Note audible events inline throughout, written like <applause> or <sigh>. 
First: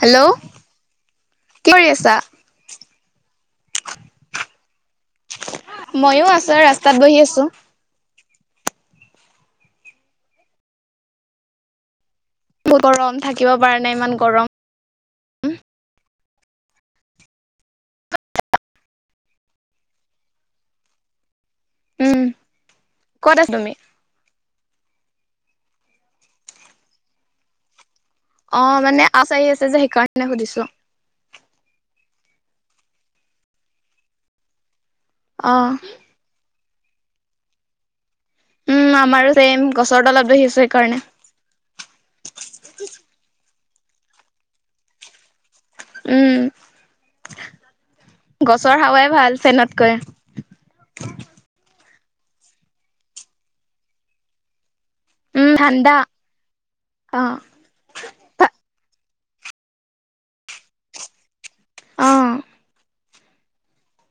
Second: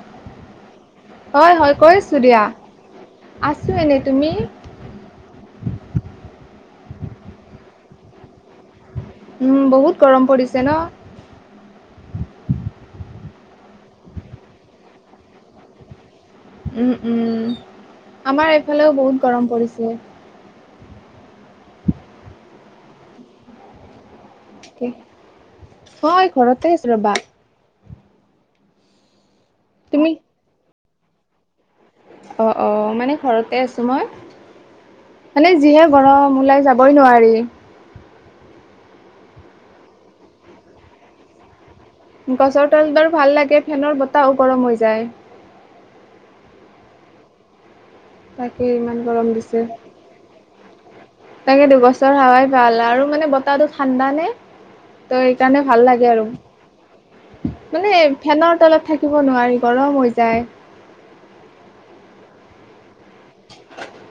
Hello হয় কি হয় কৰি আছা? কৈছোঁ দিয়া আছো এনে তুমি? ময়ো আছো ৰাস্তাত বহি আছো। উম বহুত গৰম পৰিছে ন? গৰম থাকিব পৰা নাই ইমান গৰম। উম উম আমাৰ এইফালেও বহুত গৰম পৰিছে। উম ক'ত আছ তুমি? অ ঘৰতে আছো ৰবা। অ মানে আচাৰি আছে যে তুমি সেইকাৰণে সুধিছো। অ অ মানে ঘৰতে আছো মই। মানে অ' যিহে গৰম ওলাই যাব বৈ নোৱাৰি। উম আমাৰো চে'ইম গছৰ তলত দেখিছো সেইকাৰণে। গছৰ তলডৰ ভাল লাগে ফেনৰ বতাহও গৰম হৈ যায়। উম তাকে গছৰ ইমান হাৱাই ভাল ফেনতকৈ। <inaudible> তাকেটো গছৰ হাৱাই ভাল আৰু মানে বতাহটো ঠাণ্ডা নে? ত উম, সেইকাৰণে ভাল ঠাণ্ডা লাগে আৰু। অ' মানে ফেনৰ তলত থাকি থাকিব নোৱাৰি গৰম হৈ যায়। অহ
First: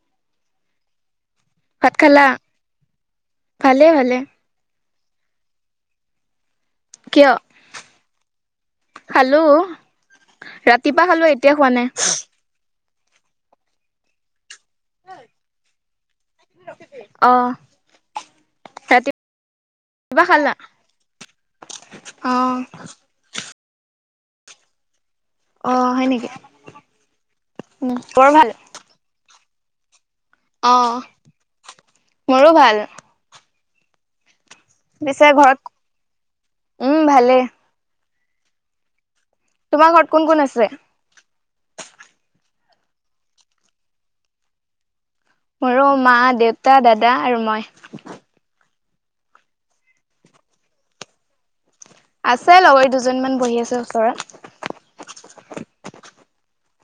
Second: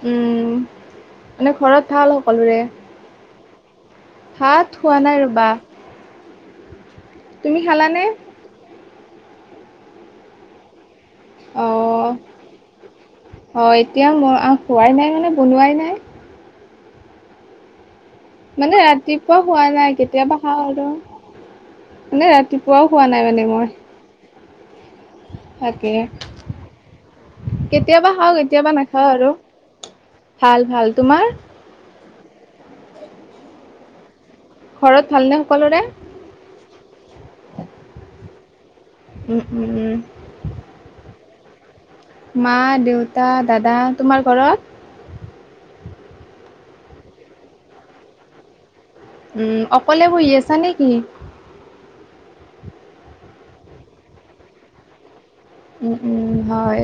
উম মানে ভাত ঘৰত ভাল খালা? সকলোৰে? ভালে ভালে। থোৱা নাই ৰ'বা। কিয়? তুমি খালানে? খালো। ৰাতিপা খালো, এতিয়া খোৱা নাই। হয় এতিয়া মই খোৱাই নাই মানে বনোৱাই নাই। অহ মানে ৰাতিপুৱা খোৱা নাই কেতিয়াবা খালা? খাওঁ আৰু মানে অ' ৰাতিপুৱাও খোৱা নাই মানে মই। তাকে অ' হয় নেকি? উম, কেতিয়াবা বৰ খাওঁ ভাল। কেতিয়াবা নাখাওঁ আৰু। ভাল ভাল অ' তোমাৰ? মোৰো ভাল। ঘৰত পিছে ভাল'নে ঘৰত সকলোৰে? উম ভালে। উম উম তোমাৰ উম ঘৰত কোন কোন আছে? মা, দেউতা, দাদা তোমাৰ ঘৰত? মোৰো মা, দেউতা, দাদা আৰু মই। উম অকলে বহি আছা নেকি? আছে লগৰ দুজনীমান বহি আছে ওচৰত। ওম ওম হয়।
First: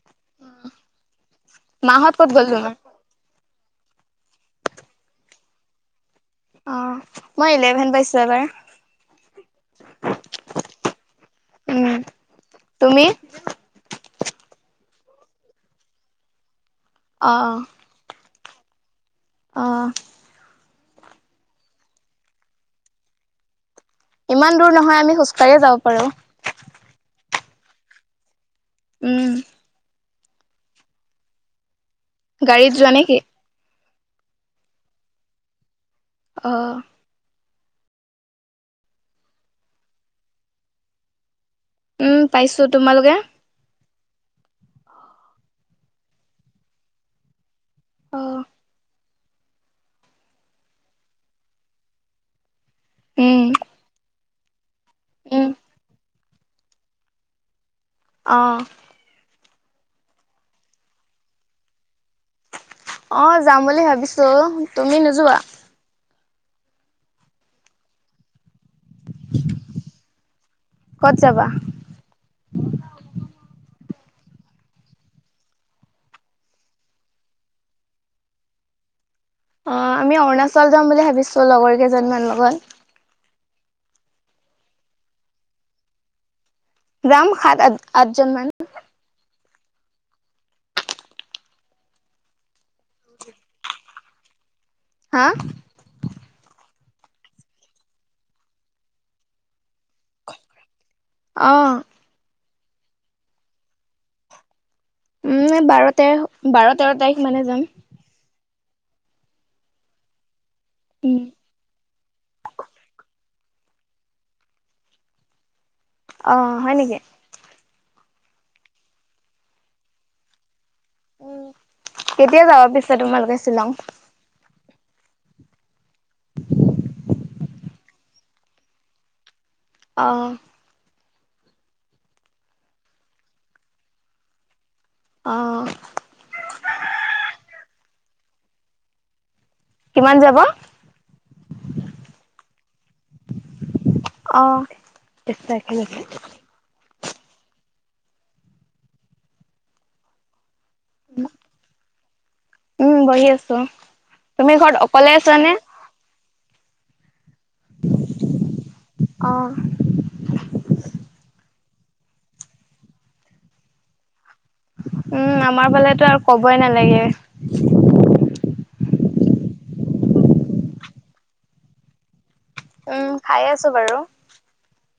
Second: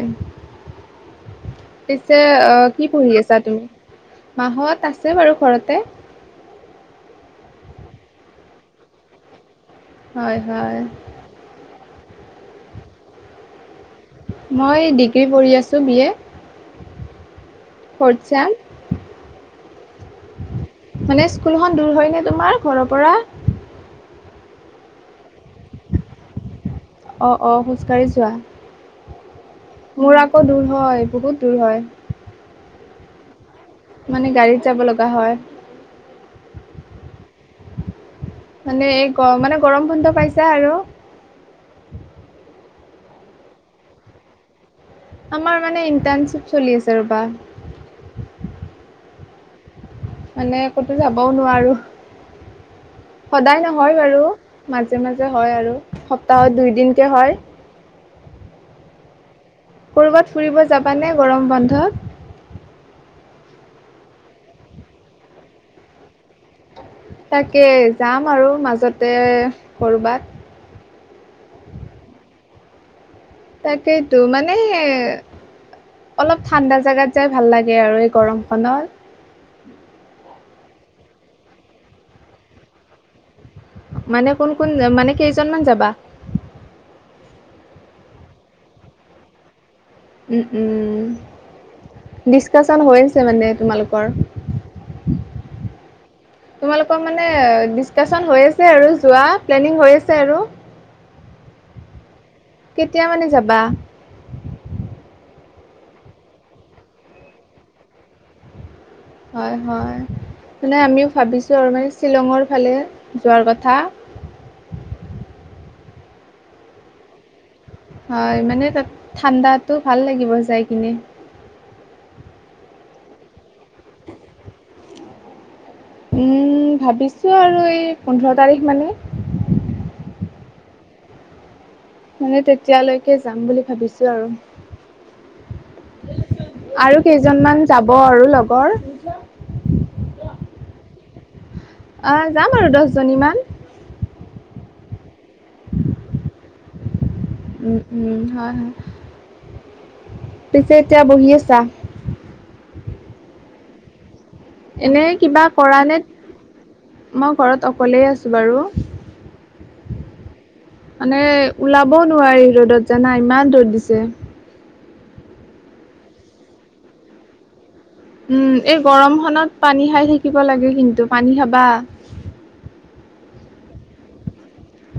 মাহত পিছে ক'ত গ'ল আহ তোমাৰ কি পঢ়ি আছা তুমি? মা হত আছে বাৰু ঘৰতে। অ মই ইলেভেন পাইছো এবাৰ। হয় হয়। উম তুমি? মই ডিগ্ৰী পঢ়ি আছো বি এ অ ৰ্ফট চেম <unintelligible> অ মানে স্কুলখন দূৰ হয় নে তোমাৰ ঘৰৰ পৰা? ইমান দূৰ নহয়। আমি খোজ কাঢ়িয়ে যাব পাৰো। অ-অ খোজ কাঢ়ি যোৱা? উম। মোৰ আকৌ দূৰ হয়, বহুত দূৰ হয়। গাড়ীত যোৱা নে কি? মানে গাড়ীত যাব লগা হয়। অহ। মানে এই গ মানে গৰম বন্ধ পাইছা আৰু? উম পাইছো। তোমালোকে? আমাৰ মানে ইণ্টাৰ্ণশ্বিপ চলি আছে ৰবা। অহ। মানে ক'তো যাবও নোৱাৰো। উম সদায় নহয় বাৰু। মাজে-মাজে উম হয় আৰু সপ্তাহত দুই দিনকে হয়। অ। কৰ'বাত ফুৰিব যাবানে গৰম বন্ধত? অ, যাম বুলি ভাবিছো। তুমি নোযোৱা? তাকে, যাম আৰু মাজতে কৰবাত। ক'ত যাবা? তাকেইতো মানে হে অলপ ঠাণ্ডা জাগাত যাই ভাল লাগে আৰু এই গৰমখনত। অ, আমি অৰুণাচল যাম বুলি ভাবিছো লগৰ কেইজনীমান লগত। মানে কোন-কোন মানে কেইজনমান যাবা? যাম সাত, আঠ আঠজন মান। উম উম। ডিচকাচন হৈ আছে মানে তোমালোকৰ? হা? তোমালোকৰ মানে ডিচকাচন হৈ আছে আৰু যোৱা প্লেনিং হৈ আছে আৰু? অ। কেতিয়া মানে যাবা? উম, বাৰ, তেৰ, বাৰ, তেৰ তাৰিখ মানে যাম। হয়, হয়। মানে আমিও উম ভাবিছো আৰু মানে শ্বিলঙৰ ফালে যোৱাৰ কথা। অ, হয় নেকি? হয়, মানে তাত ঠাণ্ডাতো ভাল লাগিব যাই। কিনে উ, কেতিয়া যাবা পিছে তোমালোকে শ্বিলং? উম, ভাবিছো আৰু এই পোন্ধৰ তাৰিখ মানে। অ। মানে তেতিয়ালৈকে যাম বুলি ভাবিছো আৰু। অ <unintelligible> আৰু কেইজনমান যাব আৰু লগৰ। কিমান যাব? আ যাম আৰু দছজনী মান। অ। <unintelligible> উম, উম হয়। পিছে এতিয়া বহি আছা? উম বহি আছো তুমি ঘৰত এনে অকলে আছা কিবা নে? কৰা মই ঘৰত অকলেই আছোঁ বাৰু। অ মানে ওলাব নোৱাৰি ৰ'দত জানা ইমান ৰ'দ দিছে। উম আমাৰ ফালেতো আৰু কবই নালাগে। উম এই গৰম খত পানী খাই থাকিব লাগে কিন্তু পানী খাবা। উম খাই আছো বাৰু।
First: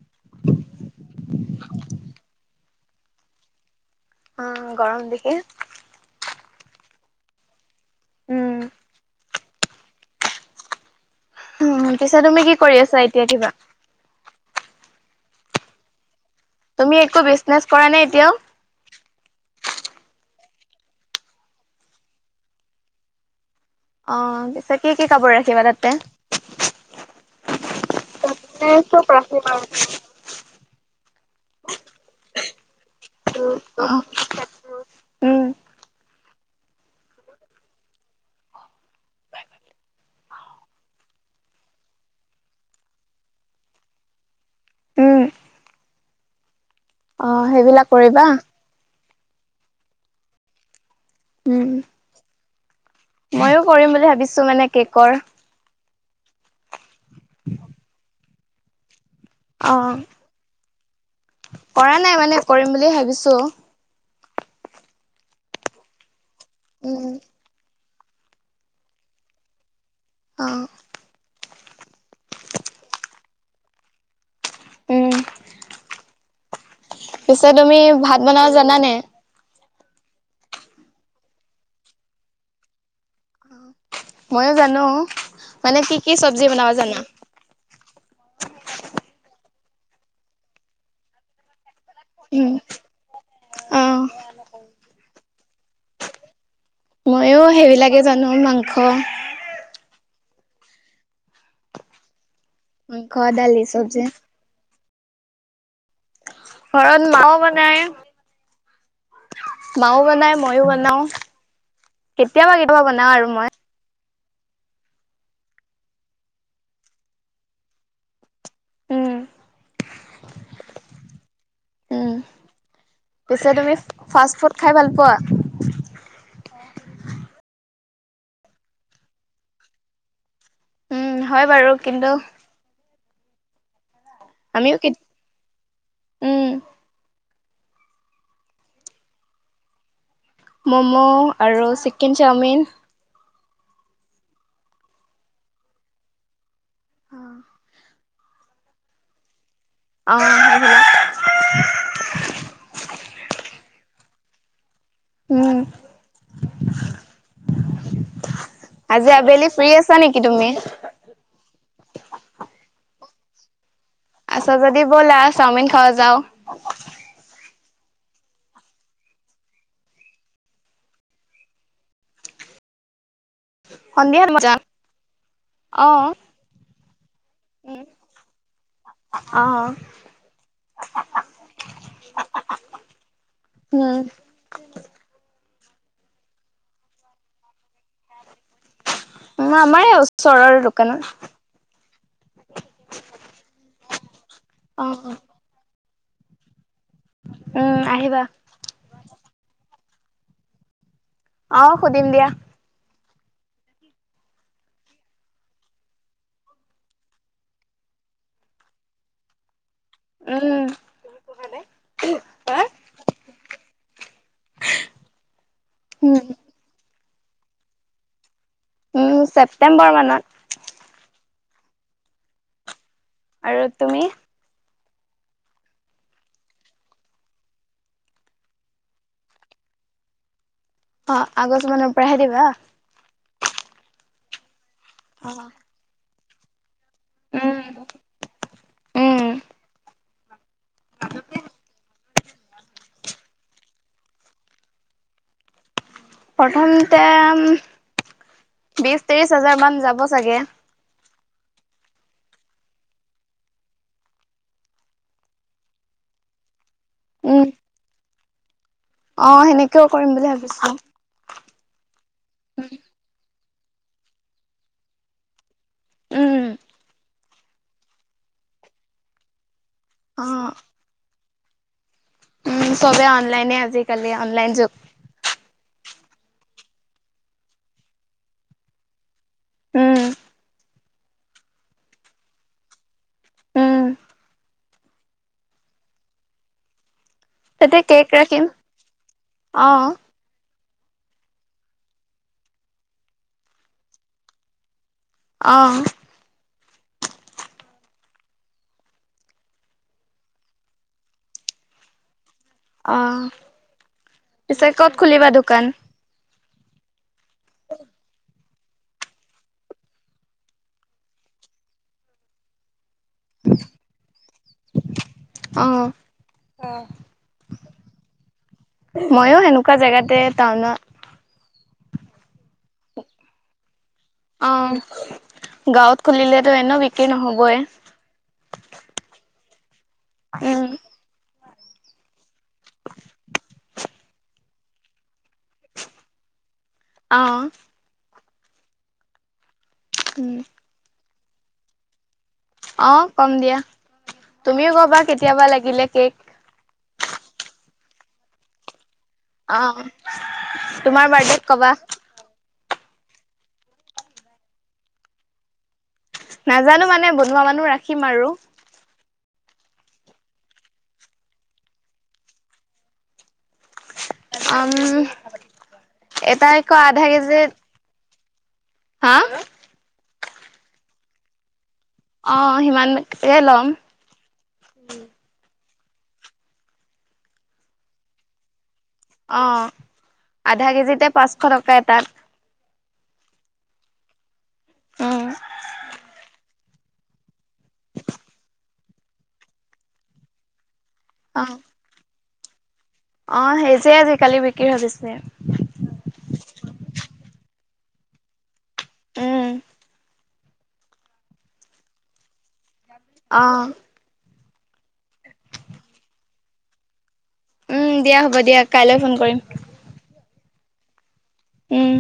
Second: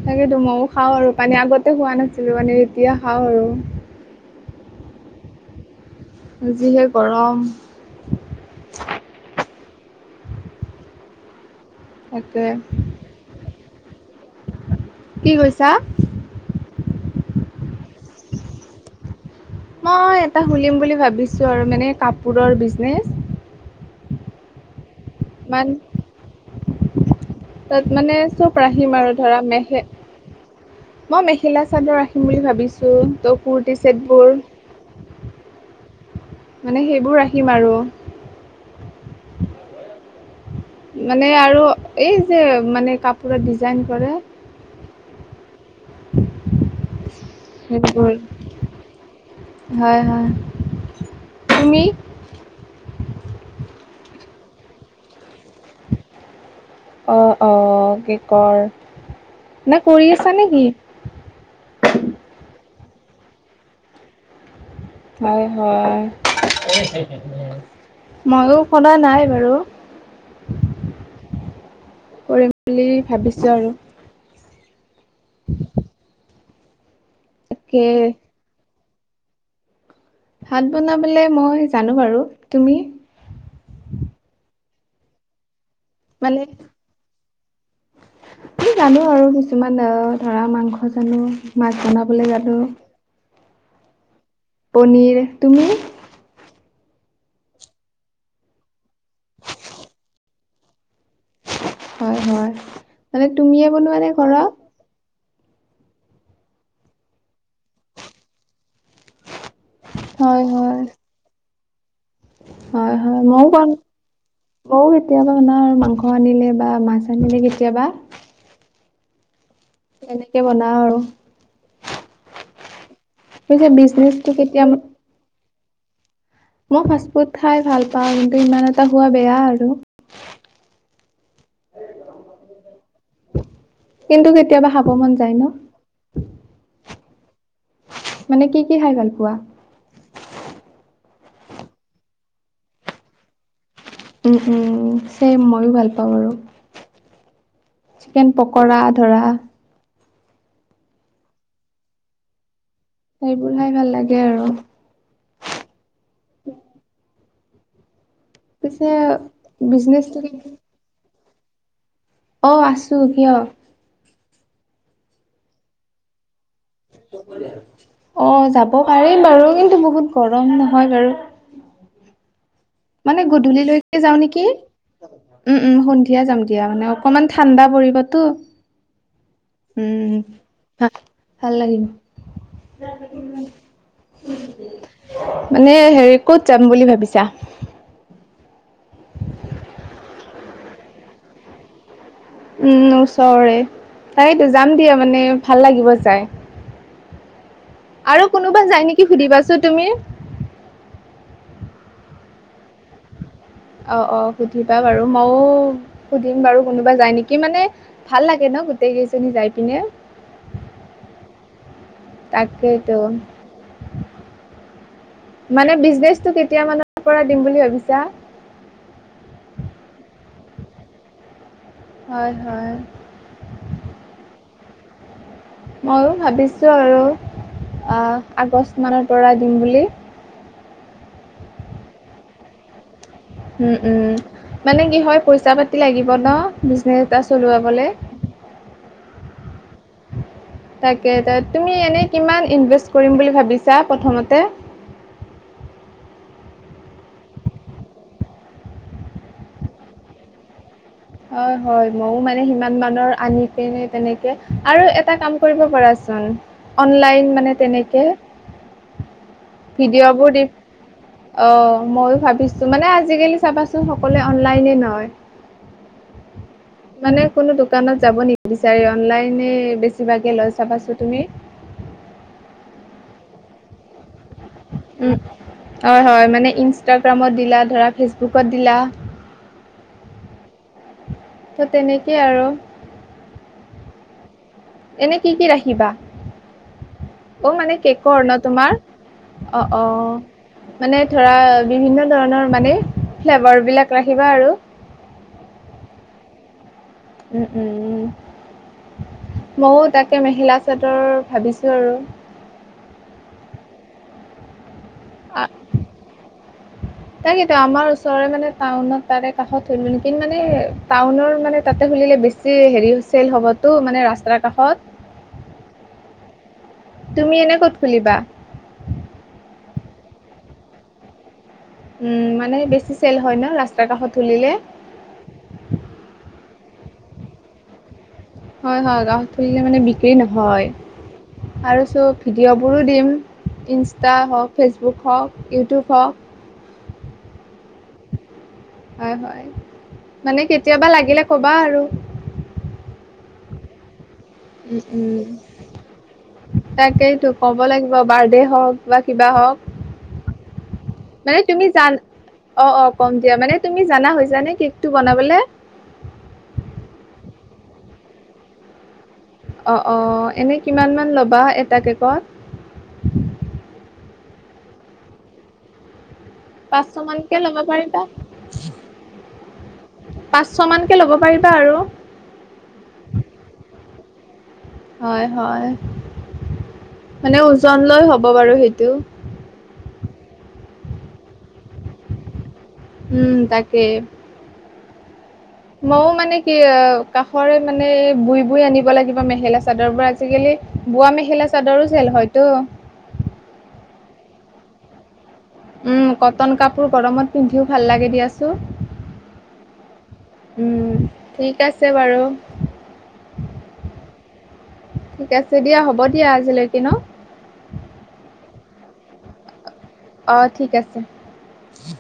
তাকেতো মইয়ো খাওঁ আৰু পানী আগতে খোৱা নাছিলো মানে এতিয়া খাওঁ আৰু। অ গৰম দেখি। যিহে গৰম। উম উম পিছে তুমি তাকে কি কৰি আছা এতিয়া কিবা কি কৈছা? তুমি একো বিজনেছ কৰা নাই এতিয়াও। মই এটা খোলিম বুলি ভাবিছোঁ আৰু মানে কাপোৰৰ বিজনেচ। অ পিছে কি কি কাপোৰ ৰাখিবা মান তাতে। তাত মানে চব ৰাখিম আৰু ধৰা মেহে মই মেখেলা চাদৰ ৰাখিম বুলি ভাবিছোঁ ত' কুৰটি ছেটবোৰ। উম! মানে সেইবোৰ ৰাখিম আৰু। মানে আৰু এই যে মানে কাপোৰত ডিজাইন কৰে। উম, অ সেইবিলাক সেইবোৰ কৰিবা। হয় হয়। উম তুমি মইয়ো কৰিম বুলি ভাবিছোঁ মানে কেকৰ অ অ কেকৰ। আহ কৰা নাই মানে কৰিম বুলি ভাবিছোঁ। হয় হয়। উম, মইয়ো খোলা নাই বাৰু। অহ কৰিম বুলি ভাবিছোঁ আৰু। উম। <inaudible> পিছে তুমি তাকে ভাত বনাব জানা নে? ভাত বনাবলে মই জানো বাৰু, তুমি? মইয়ো জানো, মানে কি কি মানে চব্জি বনাব জানা? জানো আৰু কিছুমান অহ ধৰা মাংস জানো মাছ। বনাবলৈ জানো। অহ পনীৰ তুমি? মইয়ো সেইবিলাকে জানো মাংস। হয় হয়, মাংস, মানে দালি, তুমিয়ে বনোৱা চব্জি। নে ঘৰত? ঘৰত মাই বনাই। মাও বনাই হয় মইও হয় বনাও। কেতিয়াবা কেতিয়াবা হয় বনাও হয় আৰু মই ব মইয়ো কেতিয়াবা মানে মাংস আনিলে বা মাছ আনিলে কেতিয়াবা উম! তেনেকে বনাও আৰু। উম। পিছে তুমি বিজনেচটো ফাষ্ট ফুড কেতিয়া খাই ভাল পোৱা? মই ফাষ্ট ফুড খাই ভাল পাওঁ কিন্তু ইমান এটা খোৱা বেয়া আৰু। উম হয় বাৰু কিন্তু। কিন্তু কেতিয়াবা আমিও হাব কেত মন যায় ন। উম, মানে কি কি খাই ভাল পোৱা? মম' আৰু চিকেন চাওমিন। চছেম ময়ো ভাল পাওঁ আৰু। অ চিকেন পকৰা ধৰা। অ, <unintelligible> সেইবোৰ খাই ভাল লাগে আৰু। উম। পিছে আজি আবেলি ফ্ৰী আছা বিজনেচটো নিকি তুমি? অ আছোঁ কিয়, আছা যদি ব'লা চাওমিন খাও যাও। অ যাব পাৰিম বাৰু কিন্তু বহুত গৰম নহয় বাৰু। উম মানে গধূলিলৈকে যাও সন্ধিয়া মই নিকি, যাম উম উম অ'। সন্ধিয়া যাম দিয়া মানে অকমান ঠাণ্ডা পৰিবতো। অ'। উম হা ভাল লাগিম উম মানে হেৰি ক'ত যাম বুলি ভাবিছা। উ আমাৰ এ ওচৰৰ দোকানৰ উম ওচৰৰে তাইতো যাম দিয়া অ'। মানে ভাল লাগিব যাই। উম, আহিবা। আৰু কোনোবা যায় নিকি সুধিবাচো তুমি। অ সুদিম দিয়া। অ অ সুধিবা বাৰু মও সুধিম বাৰু কোনোবা যাই নিকি মানে ভাল লাগে ন। গোটেই কেইজনী যাই পিনে। উম তুমি পুহা নে। তাকেইতো মানে উম, বিজনেচটো কেতিয়া মানত কৰা দিম বুলি ভাবিছা। উম ছেপ্তেম্বৰ মানত। হয় হয় আৰু তুমি। ময়ো ভাবিছো আৰু। আগষ্ট মানৰ পৰা দিম বুলি অ আগষ্ট মানৰ পৰা আহে দিবা। উম উম মানে কি হয় পইচা পাতি লাগিব ন। হে তা চলোৱা উম। বলে। উম, তাকে তাত তুমি এনে কিমান ইনভেষ্ট কৰিম বুলি ভাবিছ। ছা প্ৰথমতে। প্ৰথমতে বিশ ত্ৰিশ হাজাৰ মান যাব চাগে। হয় হয় মইও মানে সিমান মানৰ আনি পিনে তেনেকে আৰু এটা কাম কৰিব পৰা ছ। কাৰণ অনলাইন উম। মানে তেনেকে। অ সেনেকেও কৰিম ভিডিঅ'বোৰ বুলি দি ভাবিছো। অ ময়ো ভাবিছো উম। মানে আজিকালি চাবাচোন সকলোৱে অনলাইনে নহয়। উম, মানে কোনো দোকানত যাব নি বিচাৰি অনলাইনে বেছিভাগে অ', লয় চাবাচো তুমি। উম চবে অনলাইনে আজিকালি অনলাইন যুগ। উম হয় হয় মানে ইনষ্টাগ্ৰামত দিলা, ধৰা ফেচবুকত দিলা। উম ত' তেনেকেই আৰু। উম, এনে কি কি ৰাখিবা। অ মানে তাতে কেক কেকৰ ন ৰাখিম তোমাৰ অ অ। মানে ধৰা বিভিন্ন ধৰণৰ মানে ফ্লেভাৰ বিলাক ৰাখিবা আৰু। অহ। উম উম উম। ময়ো তাকে মেখেলা চাদৰ ভাবিছো আৰু। আহ পিছে কত খুলিবা দোকান? <inaudible> তাকেই ত আমাৰ ওচৰৰে মানে টাউনত তাৰে কাষত <unintelligible> মানে টাউনৰ মানে তাতে খুলি। বেছি হেৰি চল হ'বতো মানে ৰাস্তাৰ অ', কাষত। তুমি এনে ক'ত খুলিবা। তে টাউনত। উম। বেছি চেল হয় না ৰাস্তা কাষত খুলিলে। অ'। তে নহবই। হয় হয় গাঁৱত খুলিলে মানে বিক্ৰী উম, নহয়। আৰু চোব ভিডিঅ'বোৰো দিম। ইনষ্টা হওক ফেচবুক হওক ইউটিউব হওক। অহ। হয় হয় উম, মানে কেতিয়াবা লাগিলে কবা আৰু। অ কম দিয়া তুমিও উম কবা উম। কেতিয়াবা লাগিলে কেক। তাকেইতো ক'ব লাগিব বাৰ্থডে হওক বা। কিবা হওক অ তোমাৰ মানে বাৰ্থডেত তুমি কবা। জান অ অ কম দিয়া মানে তুমি জানা হৈছানে কেকটো বনাবলে। নাজানো মানে বনোৱা মানুহ ৰাখিম আৰু। অ অ এনে কিমান মান ল'বা এটা কেকত। উম এটাই কই পাঁচশ আধা মানকে কেজিত। ল'ব <inaudible> হা। পাঁচশ মানকে ল'ব পাৰিবা আৰু। অ সিমান এ লম। হয় হয় মানে ওজন লৈ হ'ব বাৰু সেইটো। অ আধা কেজিতে পাঁচশ টকা এটাত। উম তাকে। উম। মৌ মানে। কি কাষৰে মানে বই বৈ আনিব লাগিব মেখেলা চাদৰ পৰা আজিকালি। বোৱা অ মেখেলা চাদৰো চ হয়তো। অ সেই যে আজিকালি বিক্ৰী ভাবিছে। উম কটন কাপোৰ গৰমত পিন্ধিও ভাল লাগে দিয়াচো। উম। উম ঠিক আছে বাৰু। অ ঠিক আছে দিয়া হ'ব দিয়া আজিলৈকে ন। উম দিয়া হ'ব দিয়া কাইলৈ ফোন কৰিম। অ ঠিক আছে। উম।